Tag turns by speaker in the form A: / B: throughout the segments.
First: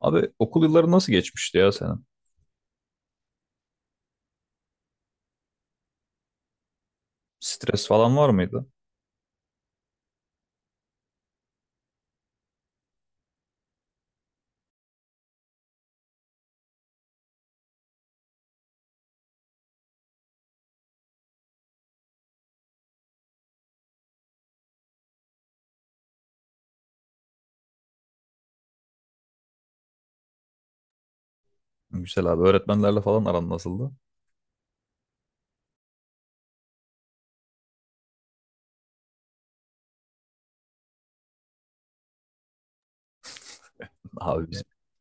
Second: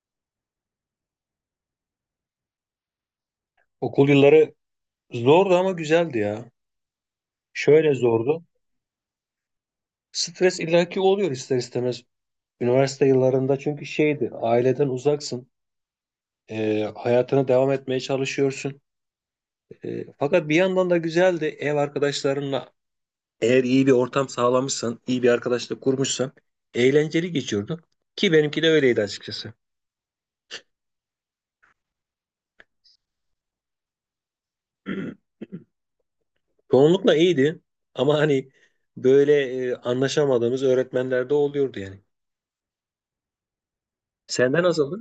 A: Abi okul yılları nasıl geçmişti ya senin?
B: Okul yılları zordu ama güzeldi ya.
A: Stres
B: Şöyle
A: falan var
B: zordu.
A: mıydı?
B: Stres illaki oluyor ister istemez. Üniversite yıllarında çünkü şeydi, aileden uzaksın. Hayatına devam etmeye çalışıyorsun. Fakat bir yandan da güzeldi. Ev arkadaşlarınla eğer iyi bir ortam sağlamışsan, iyi bir arkadaşla kurmuşsan eğlenceli geçiyordu. Ki benimki de öyleydi açıkçası.
A: Güzel abi öğretmenlerle falan aran nasıldı?
B: Çoğunlukla iyiydi ama hani böyle anlaşamadığımız öğretmenler de oluyordu yani.
A: Abi
B: Senden
A: bizim
B: nasıldı?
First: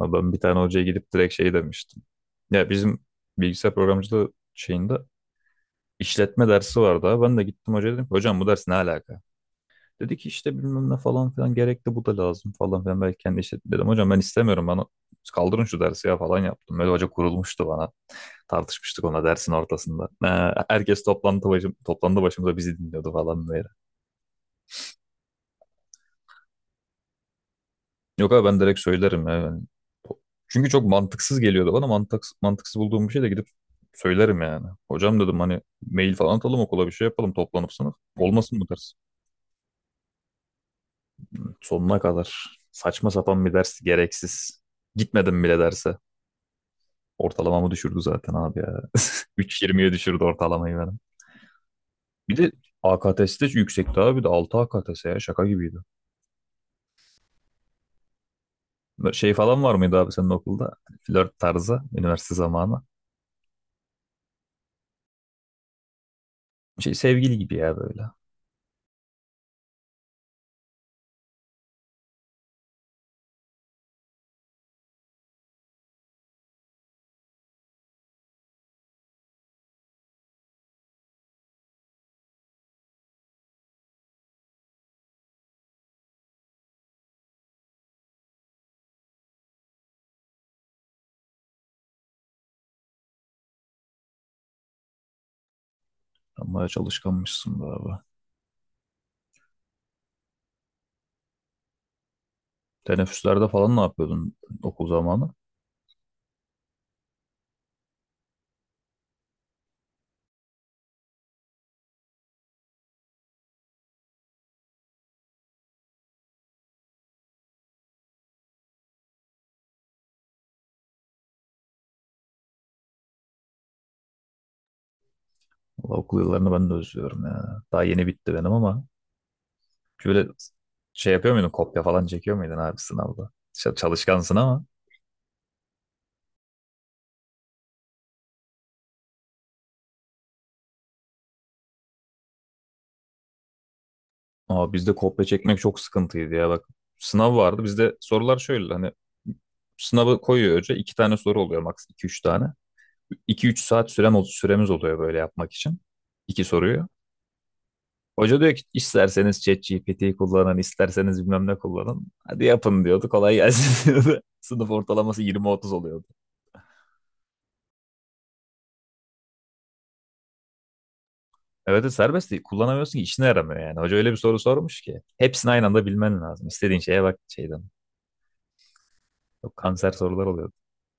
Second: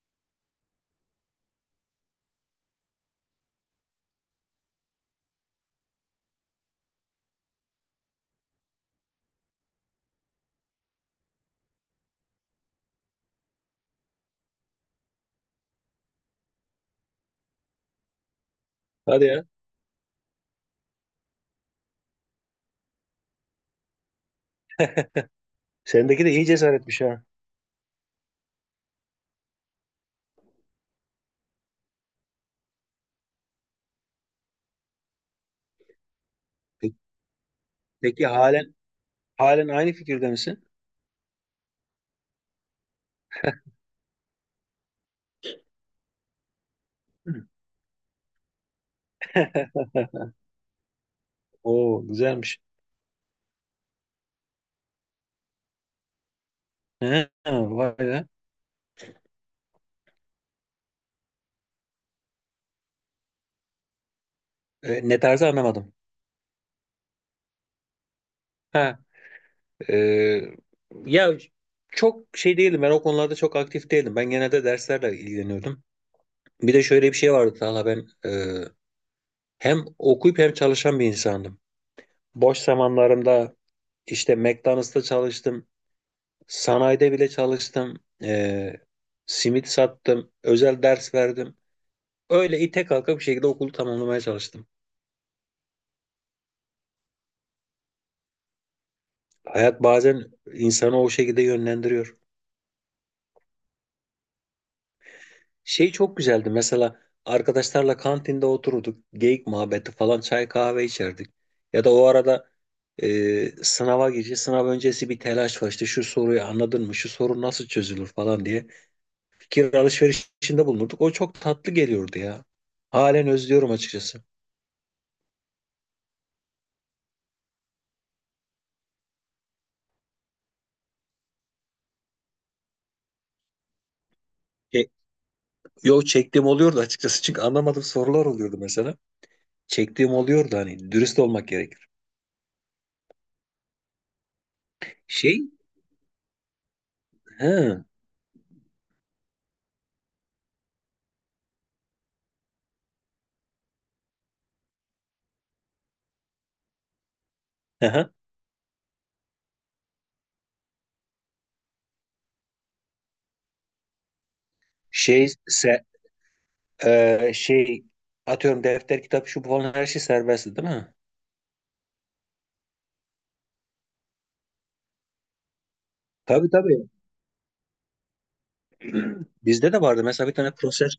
A: abi ben bir tane hocaya gidip direkt şey demiştim. Ya bizim bilgisayar programcılığı şeyinde işletme dersi vardı abi. Ben de gittim hocaya dedim ki hocam bu ders ne alaka? Dedi ki işte bilmem ne falan filan gerekli bu da lazım falan filan. Belki kendi işletme dedim hocam ben istemiyorum bana kaldırın şu dersi ya falan yaptım. Böyle hoca kurulmuştu bana. Tartışmıştık ona
B: Hadi ya.
A: dersin ortasında. Ha, herkes toplantı başımıza bizi dinliyordu falan böyle.
B: Sendeki de iyi cesaretmiş ha.
A: Yok abi ben direkt söylerim ya. Çünkü çok mantıksız geliyordu bana. Mantıksız bulduğum bir şey de gidip söylerim yani. Hocam dedim hani mail falan atalım okula bir
B: Peki,
A: şey yapalım toplanıp sınıf.
B: peki
A: Olmasın bu
B: halen
A: ders.
B: halen aynı fikirde misin?
A: Sonuna kadar saçma sapan bir ders gereksiz. Gitmedim bile derse.
B: Hı.
A: Ortalamamı düşürdü zaten abi ya. 3,20'ye düşürdü ortalamayı benim.
B: Oo
A: Bir de
B: güzelmiş.
A: AKTS de yüksekti abi de 6 AKTS ya şaka gibiydi.
B: He, vay be.
A: Böyle şey falan var mıydı abi senin okulda? Flört tarzı, üniversite zamanı.
B: E, ne tarzı anlamadım.
A: Şey sevgili gibi ya böyle.
B: Ha, e, ya çok şey değilim, ben o konularda çok aktif değilim. Ben genelde derslerle ilgileniyordum. Bir de şöyle bir şey vardı Talha, ben hem okuyup hem çalışan bir insandım. Boş zamanlarımda işte McDonald's'ta çalıştım. Sanayide bile çalıştım. E, simit sattım. Özel ders verdim. Öyle ite kalka bir şekilde okulu tamamlamaya çalıştım.
A: Sen bayağı çalışkanmışsın be abi.
B: Hayat bazen insanı o şekilde yönlendiriyor.
A: Teneffüslerde falan ne yapıyordun okul zamanı?
B: Şey çok güzeldi mesela, arkadaşlarla kantinde otururduk. Geyik muhabbeti falan çay kahve içerdik. Ya da o arada e, sınava gireceğiz. Sınav öncesi bir telaş var, işte şu soruyu anladın mı? Şu soru nasıl çözülür falan diye. Fikir alışverişinde bulunurduk. O çok tatlı geliyordu ya. Halen özlüyorum açıkçası.
A: Valla okul yıllarını ben de özlüyorum ya. Daha yeni bitti benim ama şöyle şey yapıyor muydun? Kopya falan çekiyor muydun abi sınavda? Çalışkansın ama.
B: E, Yok, çektiğim oluyordu açıkçası. Çünkü anlamadığım sorular oluyordu mesela. Çektiğim oluyordu, hani dürüst olmak gerek.
A: Aa, bizde kopya
B: Şey,
A: çekmek çok sıkıntıydı ya bak. Sınav vardı.
B: ha,
A: Bizde sorular şöyle hani sınavı koyuyor hoca. İki tane soru oluyor maks iki üç tane. 2-3 saat süremiz oluyor böyle yapmak için. İki soruyu.
B: aha.
A: Hoca diyor ki isterseniz ChatGPT'yi kullanın, isterseniz bilmem ne kullanın. Hadi yapın diyordu. Kolay gelsin diyordu. Sınıf ortalaması
B: Şey,
A: 20-30
B: se,
A: oluyordu.
B: e, şey, atıyorum defter, kitap, şu bu falan her şey serbestti değil mi?
A: Evet de serbest değil. Kullanamıyorsun ki işine yaramıyor yani. Hoca öyle bir soru sormuş ki. Hepsini aynı anda bilmen lazım.
B: Tabii
A: İstediğin
B: tabii.
A: şeye bak şeyden. Yok
B: Bizde de
A: kanser
B: vardı
A: sorular
B: mesela bir tane
A: oluyordu.
B: proses,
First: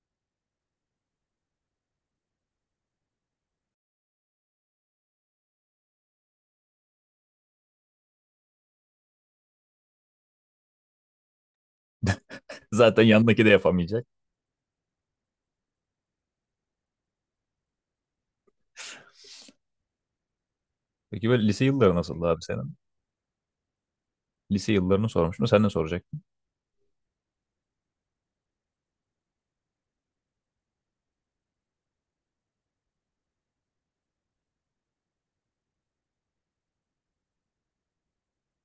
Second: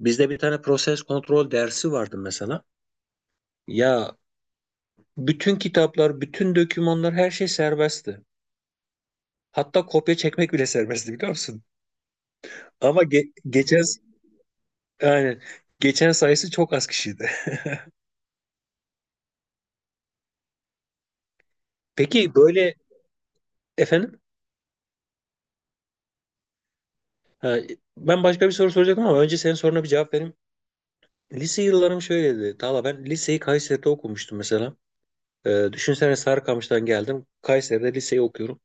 B: bizde bir tane proses kontrol dersi vardı mesela. Ya bütün kitaplar, bütün dokümanlar her şey serbestti. Hatta kopya çekmek bile serbestti biliyor musun?
A: Zaten
B: Ama
A: yanındaki de
B: geçen,
A: yapamayacak.
B: yani geçen sayısı çok az kişiydi.
A: Peki böyle lise yılları nasıldı
B: Peki
A: abi senin?
B: böyle efendim.
A: Lise yıllarını sormuştum. Sen ne soracaktın?
B: Ha, ben başka bir soru soracaktım ama önce senin soruna bir cevap vereyim. Lise yıllarım şöyleydi. Tala, ben liseyi Kayseri'de okumuştum mesela. Düşünsene, Sarıkamış'tan geldim, Kayseri'de liseyi okuyorum.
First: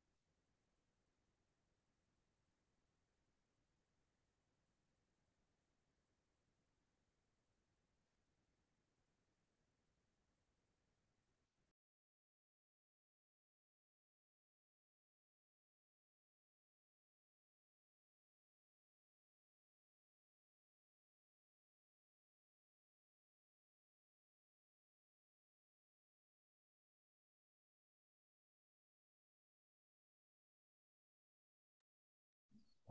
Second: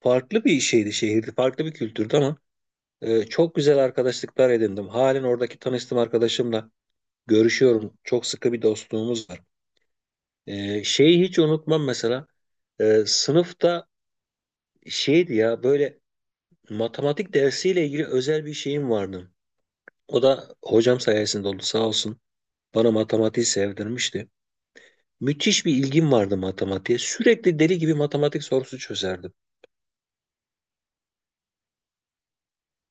B: Farklı bir şeydi şehirdi. Farklı bir kültürdü ama çok güzel arkadaşlıklar edindim. Halen oradaki tanıştığım arkadaşımla görüşüyorum. Çok sıkı bir dostluğumuz var. Şeyi hiç unutmam mesela. Sınıfta şeydi ya, böyle matematik dersiyle ilgili özel bir şeyim vardı. O da hocam sayesinde oldu, sağ olsun. Bana matematiği sevdirmişti. Müthiş bir ilgim vardı matematiğe. Sürekli deli gibi matematik sorusu çözerdim.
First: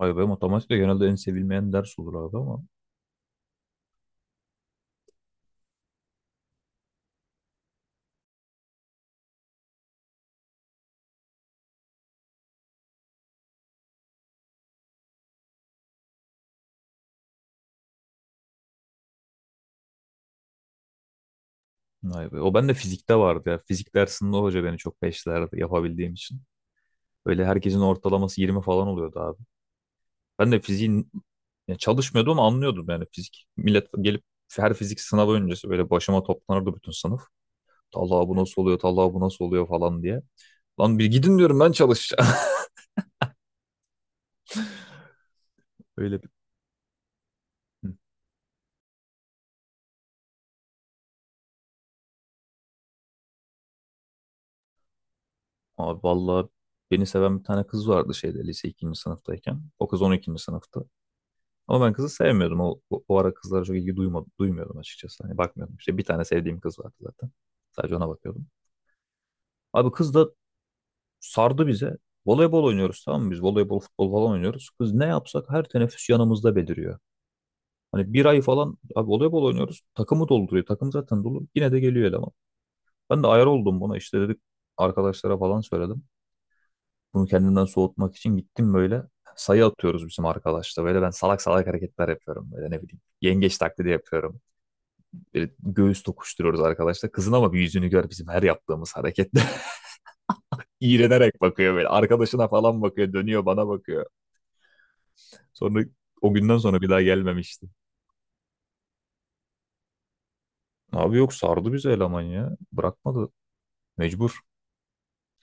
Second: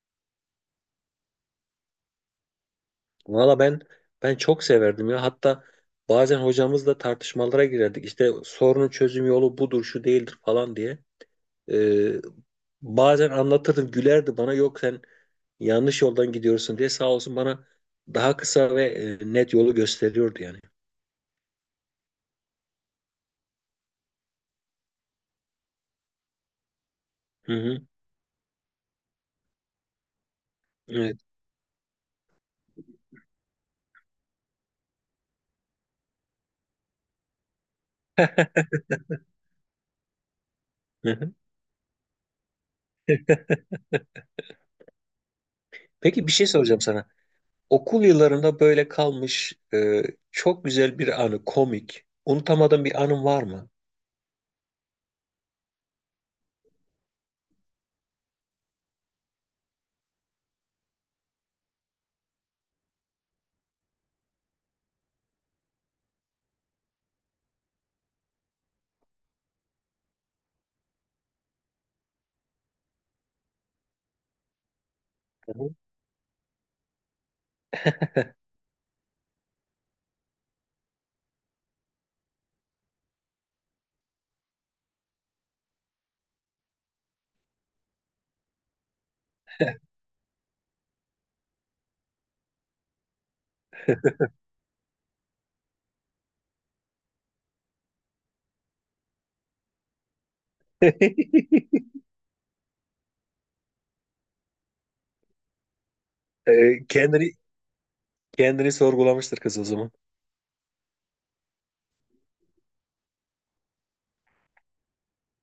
A: Ay be matematik genelde en sevilmeyen ders olur abi ama.
B: Valla ben çok severdim ya. Hatta bazen hocamızla tartışmalara girerdik. İşte sorunun çözüm yolu budur, şu değildir falan diye. Ee, Bazen anlatırdım, gülerdi bana. Yok sen yanlış yoldan gidiyorsun diye, sağ olsun bana daha kısa ve net yolu gösteriyordu yani.
A: Ay be. O bende fizikte vardı ya. Fizik dersinde o hoca beni çok peşlerdi yapabildiğim için. Böyle
B: Hı
A: herkesin
B: hı.
A: ortalaması 20 falan oluyordu abi. Ben de fiziğin
B: Evet.
A: ya çalışmıyordum ama anlıyordum yani fizik. Millet gelip her fizik sınavı öncesi böyle başıma toplanırdı bütün sınıf. Talha bu nasıl oluyor, Talha bu nasıl oluyor falan diye. Lan bir
B: Hı hı.
A: gidin diyorum ben çalışacağım. Öyle
B: Peki
A: bir...
B: bir şey soracağım sana.
A: Hı.
B: Okul yıllarında böyle kalmış çok güzel bir anı, komik. Unutamadığın bir anın var mı?
A: Abi vallahi beni seven bir tane kız vardı şeyde lise ikinci sınıftayken. O kız 12. sınıfta. Ama ben kızı sevmiyordum. O ara kızlara çok ilgi duymadım, duymuyordum açıkçası. Hani bakmıyordum. İşte bir tane sevdiğim kız vardı zaten. Sadece ona bakıyordum. Abi kız da sardı bize. Voleybol oynuyoruz tamam mı biz? Voleybol, futbol falan oynuyoruz. Kız ne yapsak
B: Hı
A: her
B: hı.
A: teneffüs yanımızda beliriyor. Hani bir ay falan abi voleybol oynuyoruz. Takımı dolduruyor. Takım zaten dolu. Yine de geliyor eleman. Ben de ayar oldum buna. İşte dedik arkadaşlara falan söyledim. Bunu kendimden soğutmak için gittim böyle. Sayı atıyoruz bizim arkadaşla. Böyle ben salak salak hareketler yapıyorum. Böyle ne bileyim. Yengeç taklidi yapıyorum. Böyle göğüs tokuşturuyoruz arkadaşla. Kızın ama bir yüzünü gör bizim her yaptığımız harekette. İğrenerek bakıyor böyle. Arkadaşına falan bakıyor. Dönüyor bana bakıyor. Sonra o günden sonra
B: E,
A: bir daha
B: kendini
A: gelmemişti.
B: kendini sorgulamıştır kız o zaman.
A: Abi yok sardı bizi eleman ya. Bırakmadı. Mecbur.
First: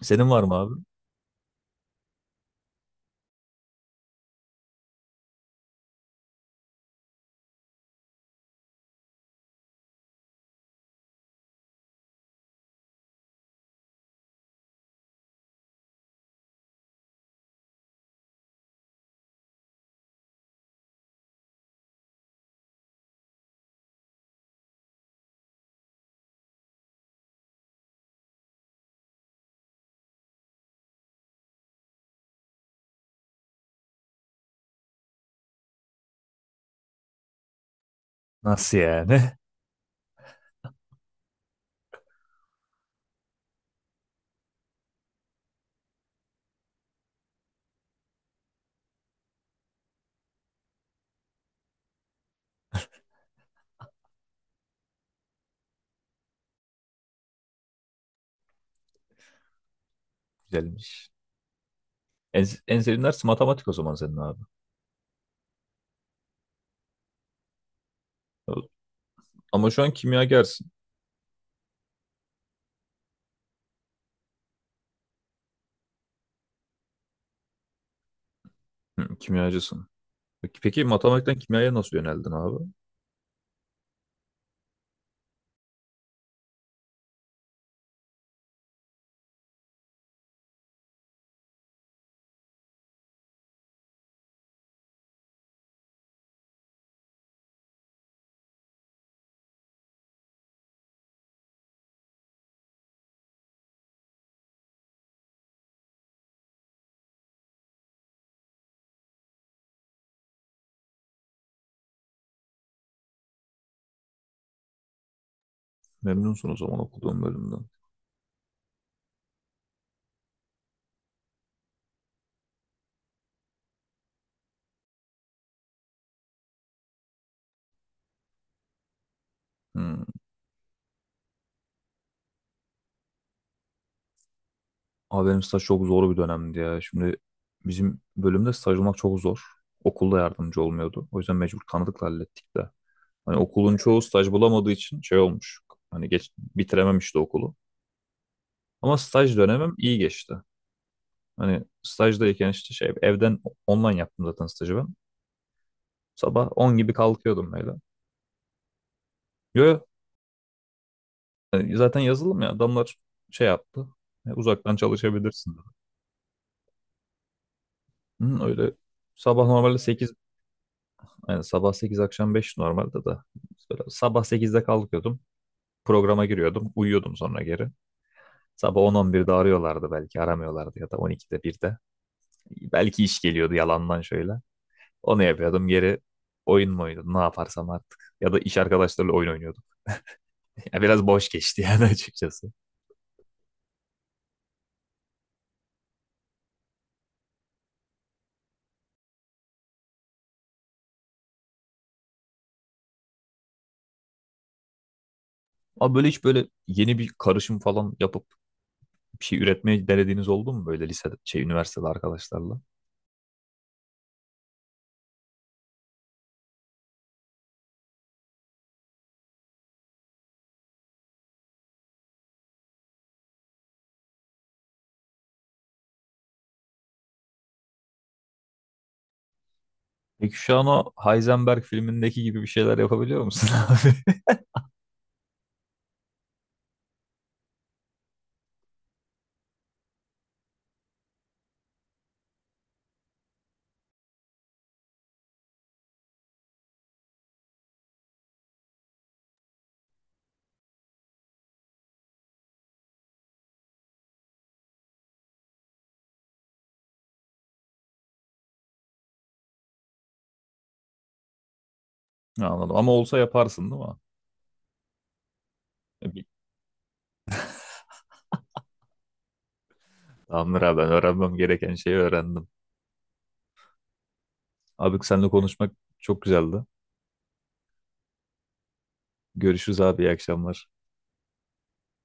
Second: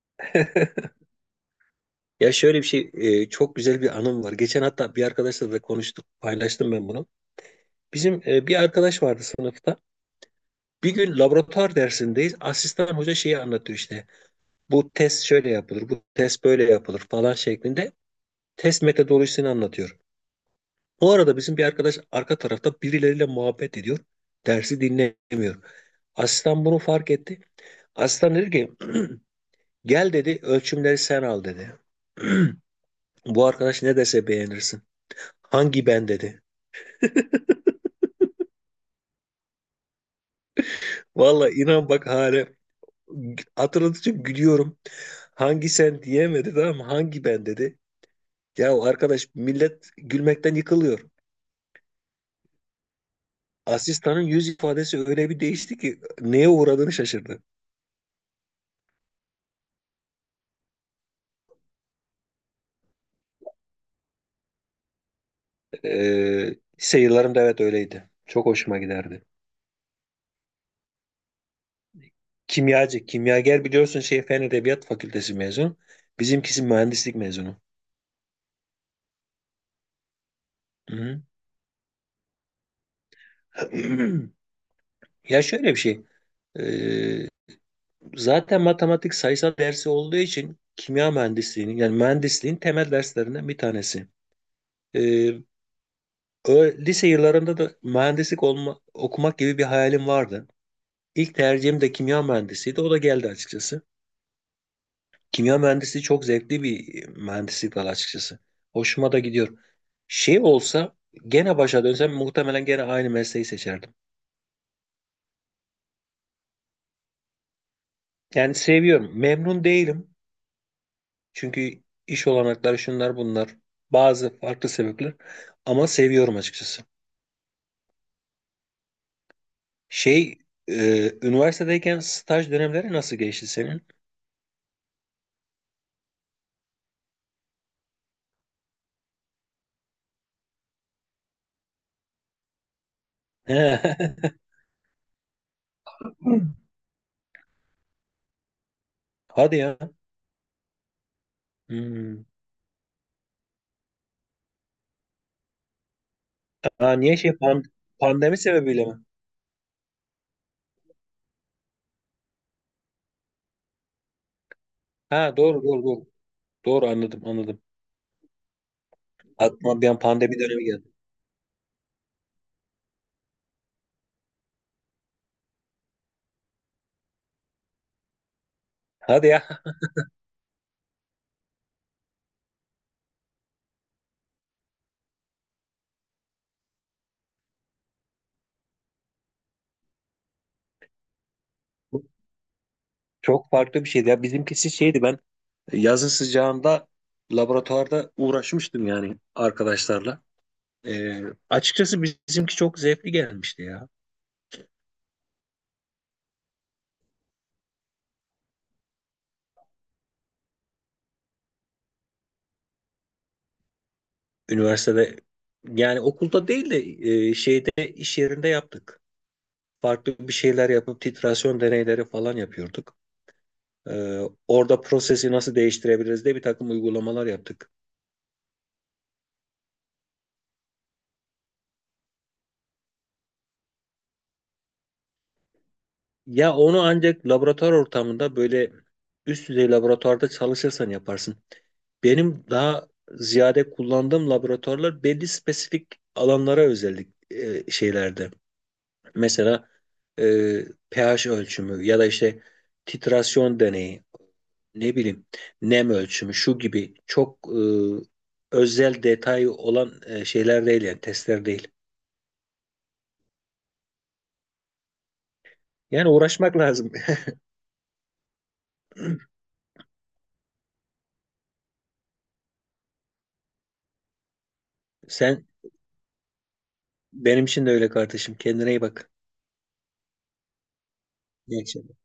A: Senin var mı abi?
B: Ya şöyle bir şey, çok güzel bir anım var. Geçen hatta bir arkadaşla da konuştuk, paylaştım ben bunu. Bizim bir arkadaş vardı sınıfta. Bir gün laboratuvar dersindeyiz. Asistan hoca şeyi anlatıyor işte. Bu test şöyle yapılır, bu test böyle yapılır falan şeklinde test metodolojisini anlatıyor. Bu arada bizim bir arkadaş arka tarafta birileriyle muhabbet ediyor. Dersi dinlemiyor. Asistan bunu fark etti. Asistan dedi ki, gel dedi, ölçümleri sen al dedi. Bu arkadaş ne dese beğenirsin. Hangi ben dedi.
A: Nasıl yani?
B: Valla inan bak, hala hatırladıkça gülüyorum. Hangi sen diyemedi tamam mı? Hangi ben dedi. Ya arkadaş, millet gülmekten yıkılıyor. Asistanın yüz ifadesi öyle bir değişti ki neye uğradığını şaşırdı.
A: Güzelmiş. En sevdiğin ders matematik o zaman senin abi.
B: Ee, Lise yıllarımda evet öyleydi. Çok hoşuma giderdi.
A: Ama şu an kimyagersin.
B: Kimyacı, kimyager biliyorsun şey Fen Edebiyat Fakültesi mezunu. Bizimkisi mühendislik mezunu.
A: Hı, kimyacısın. Peki
B: Hı hı.
A: matematikten kimyaya nasıl yöneldin abi?
B: Ya şöyle bir şey. Ee, Zaten matematik sayısal dersi olduğu için kimya mühendisliğinin, yani mühendisliğin temel derslerinden bir tanesi. Ee, Lise yıllarında da mühendislik olma, okumak gibi bir hayalim vardı. İlk tercihim de kimya mühendisiydi. O da geldi açıkçası. Kimya mühendisliği çok zevkli bir mühendislik dalı açıkçası. Hoşuma da gidiyor. Şey olsa gene başa dönsem muhtemelen gene aynı mesleği seçerdim.
A: Memnunsun o zaman okuduğun bölümden.
B: Yani seviyorum. Memnun değilim. Çünkü iş olanakları şunlar bunlar. Bazı farklı sebepler. Ama seviyorum açıkçası.
A: Hı.
B: Şey, üniversitedeyken staj dönemleri nasıl geçti senin?
A: Abi benim staj çok zor bir dönemdi ya. Şimdi bizim bölümde staj olmak çok zor. Okulda yardımcı olmuyordu. O yüzden mecbur tanıdıkla hallettik de. Hani okulun çoğu staj
B: He.
A: bulamadığı için şey olmuş. Hani geç bitirememişti okulu. Ama staj
B: Hadi
A: dönemim
B: ya.
A: iyi geçti. Hani
B: Hmm.
A: stajdayken işte şey evden online yaptım zaten stajı ben. Sabah 10 gibi
B: Aa, niye şey
A: kalkıyordum böyle.
B: pandemi sebebiyle mi?
A: Yo, yo, hani zaten yazılım ya adamlar şey yaptı. Uzaktan
B: Ha
A: çalışabilirsin
B: doğru
A: dedi.
B: doğru doğru. Doğru, anladım anladım.
A: Hı, öyle sabah normalde
B: Aklıma bir an
A: 8.
B: pandemi dönemi geldi.
A: Yani sabah 8 akşam 5 normalde de. Böyle sabah sekizde kalkıyordum. Programa giriyordum. Uyuyordum sonra geri. Sabah on on
B: Hadi
A: 11'de
B: ya.
A: arıyorlardı belki aramıyorlardı ya da 12'de 1'de. Belki iş geliyordu yalandan şöyle. Onu yapıyordum geri oyun mu oynuyordum ne yaparsam artık. Ya da iş arkadaşlarıyla oyun oynuyordum. Ya biraz boş geçti yani açıkçası.
B: Çok farklı bir şeydi ya. Bizimkisi şeydi, ben yazın sıcağında laboratuvarda uğraşmıştım yani arkadaşlarla. Ee, Açıkçası bizimki çok zevkli gelmişti ya.
A: Ama böyle hiç böyle yeni bir karışım falan yapıp bir şey üretmeye denediğiniz oldu mu böyle lisede, şey üniversitede arkadaşlarla?
B: Üniversitede, yani okulda değil de şeyde, iş yerinde yaptık. Farklı bir şeyler yapıp titrasyon deneyleri falan yapıyorduk. Ee, Orada prosesi nasıl değiştirebiliriz diye bir takım uygulamalar yaptık.
A: Peki şu an o Heisenberg filmindeki gibi bir şeyler yapabiliyor musun abi?
B: Ya onu ancak laboratuvar ortamında böyle üst düzey laboratuvarda çalışırsan yaparsın. Benim daha ziyade kullandığım laboratuvarlar belli spesifik alanlara özellik şeylerde. Mesela e, pH ölçümü ya da işte titrasyon deneyi, ne bileyim nem ölçümü şu gibi çok özel detayı olan şeyler değil yani, testler değil.
A: Anladım ama olsa yaparsın değil mi? E,
B: Yani
A: bir-
B: uğraşmak lazım.
A: Tamamdır abi ben öğrenmem gereken şeyi öğrendim. Abi seninle
B: Sen
A: konuşmak çok güzeldi.
B: benim için de öyle kardeşim. Kendine iyi bak.
A: Görüşürüz abi iyi akşamlar.
B: İyi akşamlar.